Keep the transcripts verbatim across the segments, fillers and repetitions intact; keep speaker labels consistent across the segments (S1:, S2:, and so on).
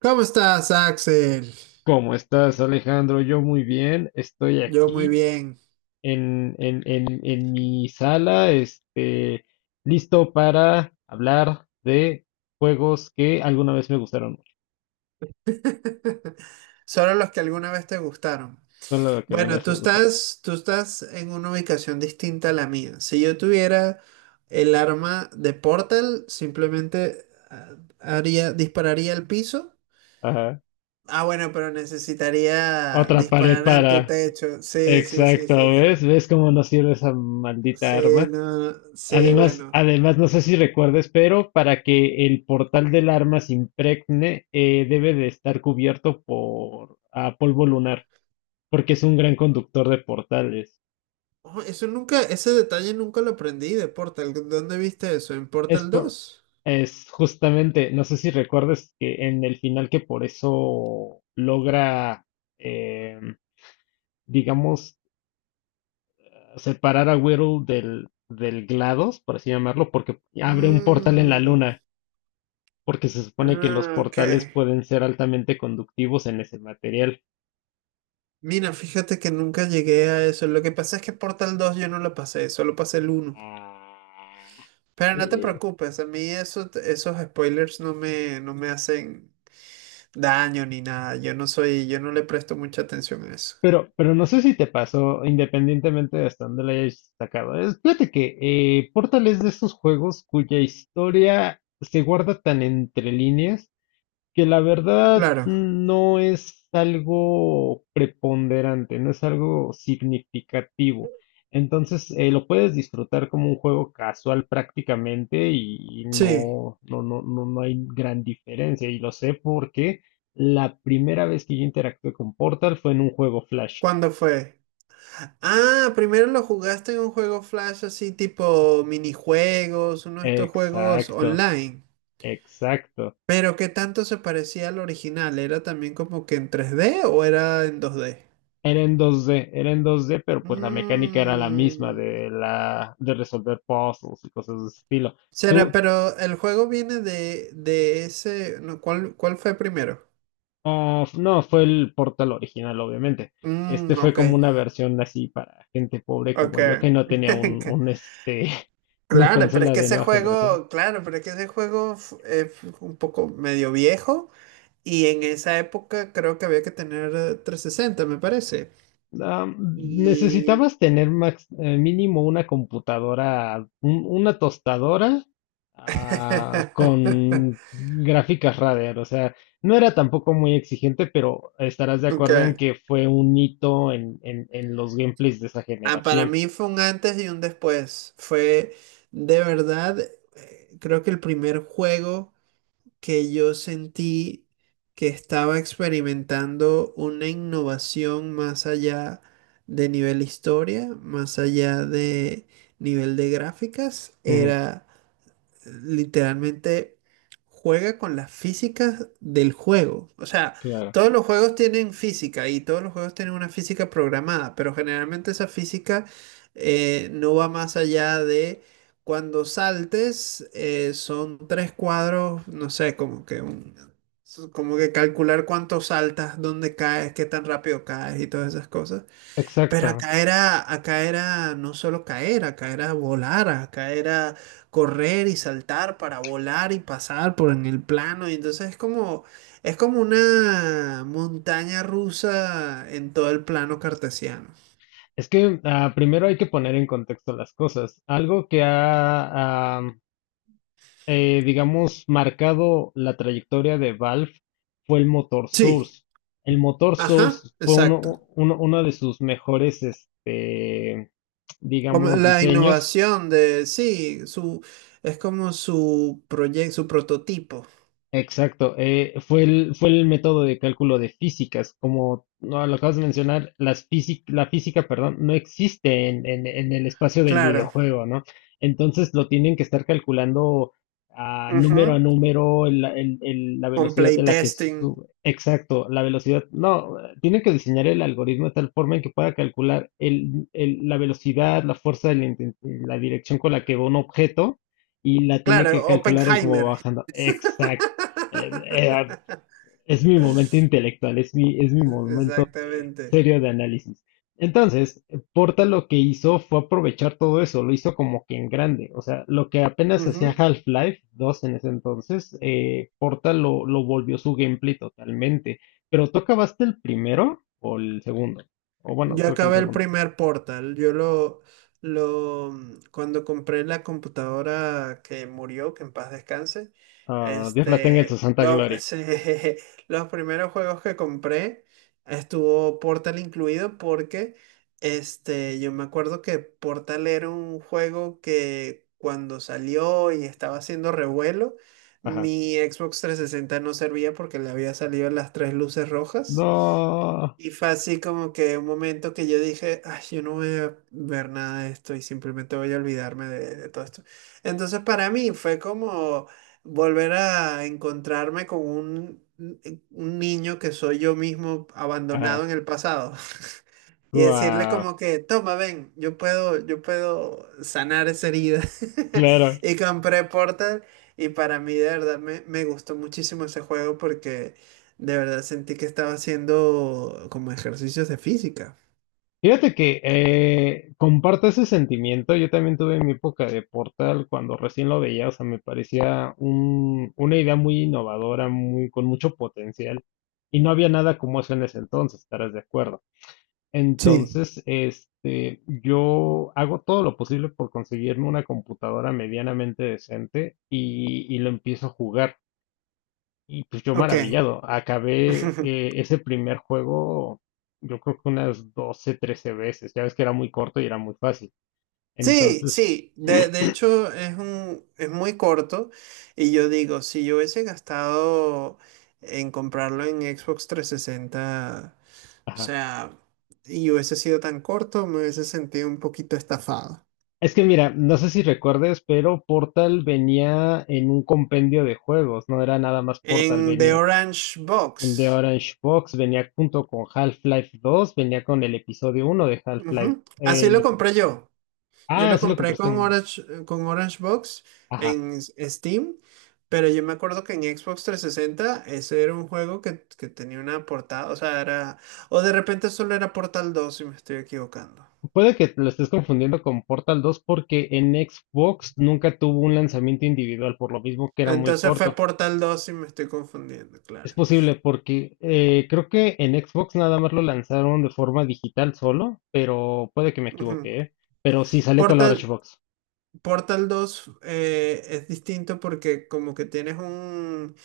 S1: ¿Cómo estás, Axel?
S2: ¿Cómo estás, Alejandro? Yo muy bien, estoy
S1: Yo muy
S2: aquí
S1: bien.
S2: en, en, en, en mi sala, este, listo para hablar de juegos que alguna vez me gustaron mucho,
S1: Solo los que alguna vez te gustaron.
S2: solo que alguna
S1: Bueno,
S2: vez
S1: tú
S2: me gustaron.
S1: estás, tú estás en una ubicación distinta a la mía. Si yo tuviera el arma de Portal, simplemente ah, haría, dispararía al piso.
S2: Ajá.
S1: Ah, bueno, pero necesitaría
S2: Otra pared
S1: disparar en tu
S2: para...
S1: techo. Sí, sí, sí,
S2: Exacto,
S1: sí, sí.
S2: ¿ves? ¿Ves cómo nos sirve esa maldita
S1: Sí,
S2: arma?
S1: no, no, sí,
S2: Además,
S1: bueno.
S2: además, no sé si recuerdes, pero para que el portal del arma se impregne, eh, debe de estar cubierto por ah, polvo lunar. Porque es un gran conductor de portales.
S1: Oh, eso nunca, ese detalle nunca lo aprendí de Portal. ¿Dónde viste eso? ¿En
S2: Es,
S1: Portal
S2: por-
S1: dos.
S2: es justamente, no sé si recuerdes que en el final que por eso logra, em, digamos, separar a Whirl del, del GLaDOS, por así llamarlo, porque abre un portal en la
S1: Mm,
S2: luna, porque se supone que los
S1: ah, ok.
S2: portales pueden ser altamente conductivos en ese material.
S1: Mira, fíjate que nunca llegué a eso. Lo que pasa es que Portal dos yo no lo pasé, solo pasé el uno.
S2: Ah.
S1: Pero no te
S2: Eh,
S1: preocupes, a mí eso- esos spoilers no me, no me hacen daño ni nada. Yo no soy, yo no le presto mucha atención a eso.
S2: Pero, pero no sé si te pasó, independientemente de hasta dónde la hayas sacado. Es, fíjate que eh, Portal es de esos juegos cuya historia se guarda tan entre líneas que la verdad
S1: Claro.
S2: no es algo preponderante, no es algo significativo. Entonces, eh, lo puedes disfrutar como un juego casual prácticamente y y
S1: Sí.
S2: no, no, no, no, no hay gran diferencia. Y lo sé porque la primera vez que yo interactué con Portal fue en un juego Flash.
S1: ¿Cuándo fue? Ah, primero lo jugaste en un juego Flash así tipo minijuegos, uno de estos juegos
S2: Exacto,
S1: online.
S2: exacto.
S1: Pero ¿qué tanto se parecía al original? ¿Era también como que en tres d o era en dos d?
S2: Era en dos D, era en dos D, pero pues la mecánica era la misma
S1: Mm,
S2: de la de resolver puzzles y cosas de ese estilo.
S1: será,
S2: Tú,
S1: pero el juego viene de, de ese... no, ¿cuál, cuál fue primero?
S2: ah, f- no, fue el Portal original, obviamente. Este
S1: Mm,
S2: fue
S1: ok,
S2: como una versión así para gente pobre
S1: ok.
S2: como yo que no tenía un, un este una
S1: Claro, pero es
S2: consola
S1: que
S2: de
S1: ese
S2: nueva generación.
S1: juego, claro, pero es que ese juego fu- eh, fu- un poco medio viejo y en esa época creo que había que tener eh, trescientos sesenta, me parece.
S2: Ah,
S1: Y...
S2: necesitabas tener max- eh, mínimo una computadora, un- una tostadora ah, con gráficas Radeon. O sea, no era tampoco muy exigente, pero estarás de
S1: Ok.
S2: acuerdo en que fue un hito en, en, en los gameplays de esa
S1: Ah, para
S2: generación.
S1: mí fue un antes y un después. Fue de verdad, creo que el primer juego que yo sentí que estaba experimentando una innovación más allá de nivel historia, más allá de nivel de gráficas,
S2: Ujú.
S1: era literalmente juega con las físicas del juego. O sea,
S2: Claro.
S1: todos los juegos tienen física y todos los juegos tienen una física programada, pero generalmente esa física eh, no va más allá de cuando saltes, eh, son tres cuadros, no sé, como que un- como que calcular cuánto saltas, dónde caes, qué tan rápido caes y todas esas cosas.
S2: Exacto.
S1: Pero acá era, acá era no solo caer, acá era volar, acá era correr y saltar para volar y pasar por en el plano. Y entonces es como, es como una montaña rusa en todo el plano cartesiano.
S2: Es que ah, primero hay que poner en contexto las cosas. Algo que ha, ah, eh, digamos, marcado la trayectoria de Valve fue el motor
S1: Sí,
S2: Source. El motor
S1: ajá,
S2: Source fue
S1: exacto.
S2: uno, uno, uno de sus mejores, este,
S1: Como
S2: digamos,
S1: la
S2: diseños.
S1: innovación de, sí, su, es como su proyecto, su prototipo.
S2: Exacto, eh, fue el, fue el método de cálculo de físicas. Como no, lo acabas de mencionar, las físi- la física, perdón, no existe en, en- en el espacio del
S1: Claro.
S2: videojuego, ¿no? Entonces lo tienen que estar calculando a número a
S1: Ujú.
S2: número, el- el- el- la
S1: Con
S2: velocidad de la que
S1: playtesting.
S2: sube. Exacto, la velocidad. No, eh, tienen que diseñar el algoritmo de tal forma en que pueda calcular el- el- la velocidad, la fuerza, la inten- la dirección con la que va un objeto y la tiene que
S1: Claro,
S2: calcular en cómo va
S1: Oppenheimer.
S2: bajando. Eh, eh, es mi momento intelectual, es mi, es mi momento eh,
S1: Exactamente.
S2: serio de análisis. Entonces, Porta lo que hizo fue aprovechar todo eso, lo hizo como que en grande. O sea, lo que apenas hacía
S1: Ujú.
S2: Half-Life dos en ese entonces, eh, Porta lo, lo volvió su gameplay totalmente. Pero ¿tú acabaste el primero o el segundo? O bueno,
S1: Yo
S2: creo que el
S1: acabé el
S2: segundo.
S1: primer Portal. Yo lo, lo, mm, cuando compré la computadora que murió, que en paz descanse,
S2: Ah, Dios la tenga en su
S1: este,
S2: santa
S1: lo-
S2: gloria.
S1: se- los primeros juegos que compré estuvo Portal incluido porque, este, yo me acuerdo que Portal era un juego que cuando salió y estaba haciendo revuelo,
S2: Ajá.
S1: mi Xbox trescientos sesenta no servía porque le había salido las tres luces rojas.
S2: No.
S1: Y fue así como que un momento que yo dije, ay, yo no voy a ver nada de esto y simplemente voy a olvidarme de, de todo esto. Entonces para mí fue como volver a encontrarme con un, un niño que soy yo mismo abandonado
S2: Ajá.
S1: en el pasado. Y decirle
S2: Guau.
S1: como que, toma, ven, yo puedo, yo puedo sanar esa herida.
S2: Claro.
S1: Y compré Portal y para mí de verdad me, me gustó muchísimo ese juego porque de verdad sentí que estaba haciendo como ejercicios de física.
S2: Fíjate que eh, comparto ese sentimiento. Yo también tuve mi época de Portal cuando recién lo veía, o sea, me parecía un- una idea muy innovadora, muy, con mucho potencial, y no había nada como eso en ese entonces, estarás de acuerdo.
S1: Sí.
S2: Entonces, este, yo hago todo lo posible por conseguirme una computadora medianamente decente y, y lo empiezo a jugar. Y pues yo
S1: Ok.
S2: maravillado, acabé eh, ese primer juego, yo creo que unas doce trece veces, ya ves que era muy corto y era muy fácil.
S1: Sí,
S2: Entonces,
S1: sí, de, de hecho es un, es muy corto y yo digo, si yo hubiese gastado en comprarlo en Xbox trescientos sesenta, o
S2: ajá.
S1: sea, y hubiese sido tan corto, me hubiese sentido un poquito estafado.
S2: Es que mira, no sé si recuerdes, pero Portal venía en un compendio de juegos, no era nada más Portal,
S1: En The
S2: venía
S1: Orange
S2: el de
S1: Box,
S2: Orange Box, venía junto con Half-Life dos, venía con el episodio uno de Half-Life.
S1: ujú,
S2: Eh,
S1: así
S2: el
S1: lo
S2: epi-
S1: compré yo. Yo
S2: ah,
S1: lo
S2: sí lo
S1: compré
S2: compraste
S1: con
S2: en...
S1: Orange, con Orange Box en s- Steam, pero yo me acuerdo que en Xbox trescientos sesenta ese era un juego que, que tenía una portada, o sea, era... O de repente solo era Portal dos si me estoy equivocando.
S2: Puede que lo estés confundiendo con Portal dos porque en Xbox nunca tuvo un lanzamiento individual, por lo mismo que era muy
S1: Entonces fue
S2: corto.
S1: Portal dos si me estoy confundiendo,
S2: Es
S1: claro.
S2: posible porque eh, creo que en Xbox nada más lo lanzaron de forma digital solo, pero puede que me
S1: Ujú.
S2: equivoque, ¿eh? Pero sí salió con la Orange
S1: Portal,
S2: Box.
S1: Portal dos eh, es distinto porque como que tienes un,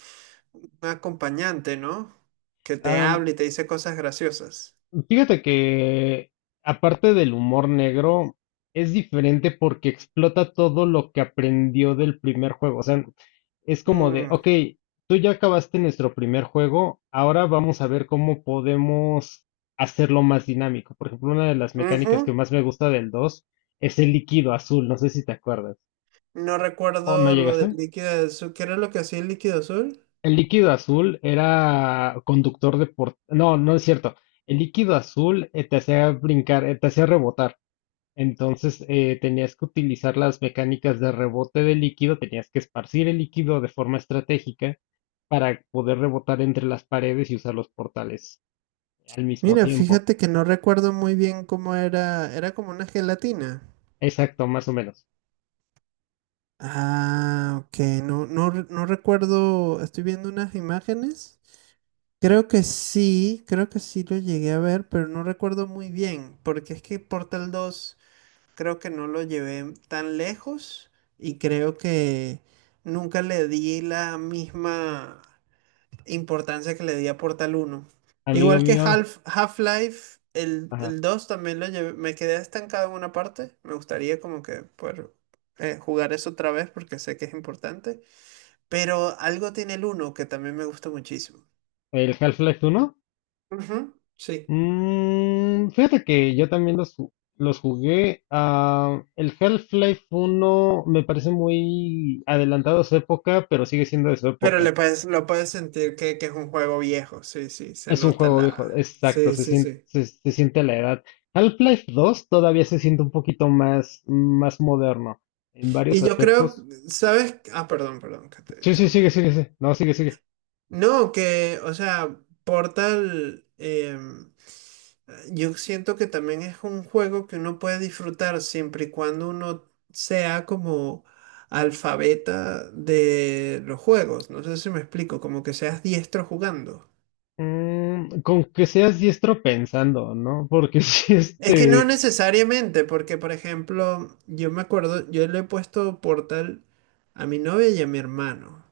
S1: un acompañante, ¿no? Que te habla y te dice cosas graciosas.
S2: Fíjate que, aparte del humor negro, es diferente porque explota todo lo que aprendió del primer juego. O sea, es como de,
S1: Mm,
S2: ok, tú ya acabaste nuestro primer juego, ahora vamos a ver cómo podemos hacerlo más dinámico. Por ejemplo, una de las mecánicas que
S1: ujú.
S2: más me gusta del dos es el líquido azul, no sé si te acuerdas.
S1: No
S2: ¿O no
S1: recuerdo lo del
S2: llegaste?
S1: líquido azul. ¿Qué era lo que hacía el líquido azul?
S2: El líquido azul era conductor de por... No, no es cierto. El líquido azul eh, te hacía brincar, eh, te hacía rebotar. Entonces eh, tenías que utilizar las mecánicas de rebote de líquido, tenías que esparcir el líquido de forma estratégica para poder rebotar entre las paredes y usar los portales al mismo
S1: Mira,
S2: tiempo.
S1: fíjate que no recuerdo muy bien cómo era. Era como una gelatina.
S2: Exacto, más o menos.
S1: Ah, ok. No, no, re- no recuerdo. Estoy viendo unas imágenes. Creo que sí, creo que sí lo llegué a ver, pero no recuerdo muy bien. Porque es que Portal dos, creo que no lo llevé tan lejos. Y creo que nunca le di la misma importancia que le di a Portal uno.
S2: Amigo
S1: Igual que
S2: mío,
S1: Half, Half-Life, el,
S2: ajá,
S1: el dos también lo llevé, me quedé estancado en una parte. Me gustaría como que poder eh, jugar eso otra vez porque sé que es importante. Pero algo tiene el uno que también me gusta muchísimo.
S2: ¿el Half-Life uno?
S1: Ujú, sí.
S2: Mm, fíjate que yo también los, ju- los jugué. Ah, el Half-Life uno me parece muy adelantado a su época, pero sigue siendo de su
S1: Pero
S2: época.
S1: le puedes, lo puedes sentir que, que es un juego viejo. Sí, sí, se
S2: Es un
S1: nota
S2: juego viejo,
S1: la...
S2: exacto,
S1: Sí,
S2: se
S1: sí,
S2: siente,
S1: sí.
S2: se, se siente la edad. Half-Life dos todavía se siente un poquito más, más moderno en varios
S1: Y yo creo,
S2: aspectos.
S1: ¿sabes? Ah, perdón, perdón, que te
S2: Sí, sí, sigue,
S1: interrumpí.
S2: sigue, sigue. No, sigue, sigue.
S1: No, que, o sea, Portal, em, yo siento que también es un juego que uno puede disfrutar siempre y cuando uno sea como alfabeta de los juegos. No sé si me explico, como que seas diestro jugando.
S2: Mm, con que seas diestro pensando, ¿no? Porque si
S1: Es que no
S2: este...
S1: necesariamente, porque por ejemplo, yo me acuerdo, yo le he puesto Portal a mi novia y a mi hermano.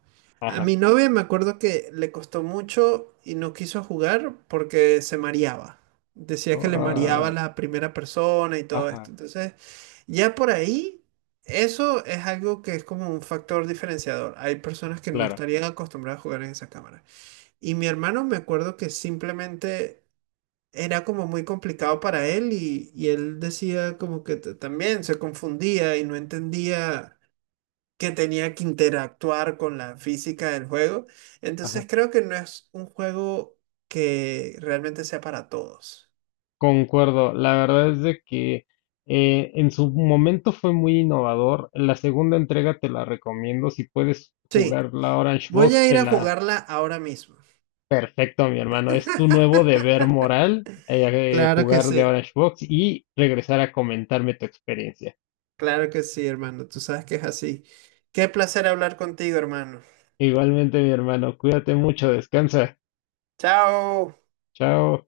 S1: A
S2: Ajá.
S1: mi novia me acuerdo que le costó mucho y no quiso jugar porque se mareaba. Decía que
S2: Oh,
S1: le mareaba
S2: ah,
S1: la primera persona y todo esto.
S2: ajá,
S1: Entonces, ya por ahí, eso es algo que es como un factor diferenciador. Hay personas que no
S2: claro.
S1: estarían acostumbradas a jugar en esa cámara. Y mi hermano me acuerdo que simplemente era como muy complicado para él y, y él decía como que t- también se confundía y no entendía que tenía que interactuar con la física del juego. Entonces
S2: Ajá.
S1: creo que no es un juego que realmente sea para todos.
S2: Concuerdo. La verdad es de que eh, en su momento fue muy innovador. La segunda entrega te la recomiendo. Si puedes
S1: Sí,
S2: jugar la Orange
S1: voy
S2: Box,
S1: a ir
S2: te
S1: a
S2: la.
S1: jugarla ahora mismo.
S2: Perfecto, mi hermano. Es tu nuevo deber moral eh, eh,
S1: Claro que
S2: jugar de
S1: sí,
S2: Orange Box y regresar a comentarme tu experiencia.
S1: claro que sí, hermano. Tú sabes que es así. Qué placer hablar contigo, hermano.
S2: Igualmente, mi hermano, cuídate mucho, descansa.
S1: Chao.
S2: Chao.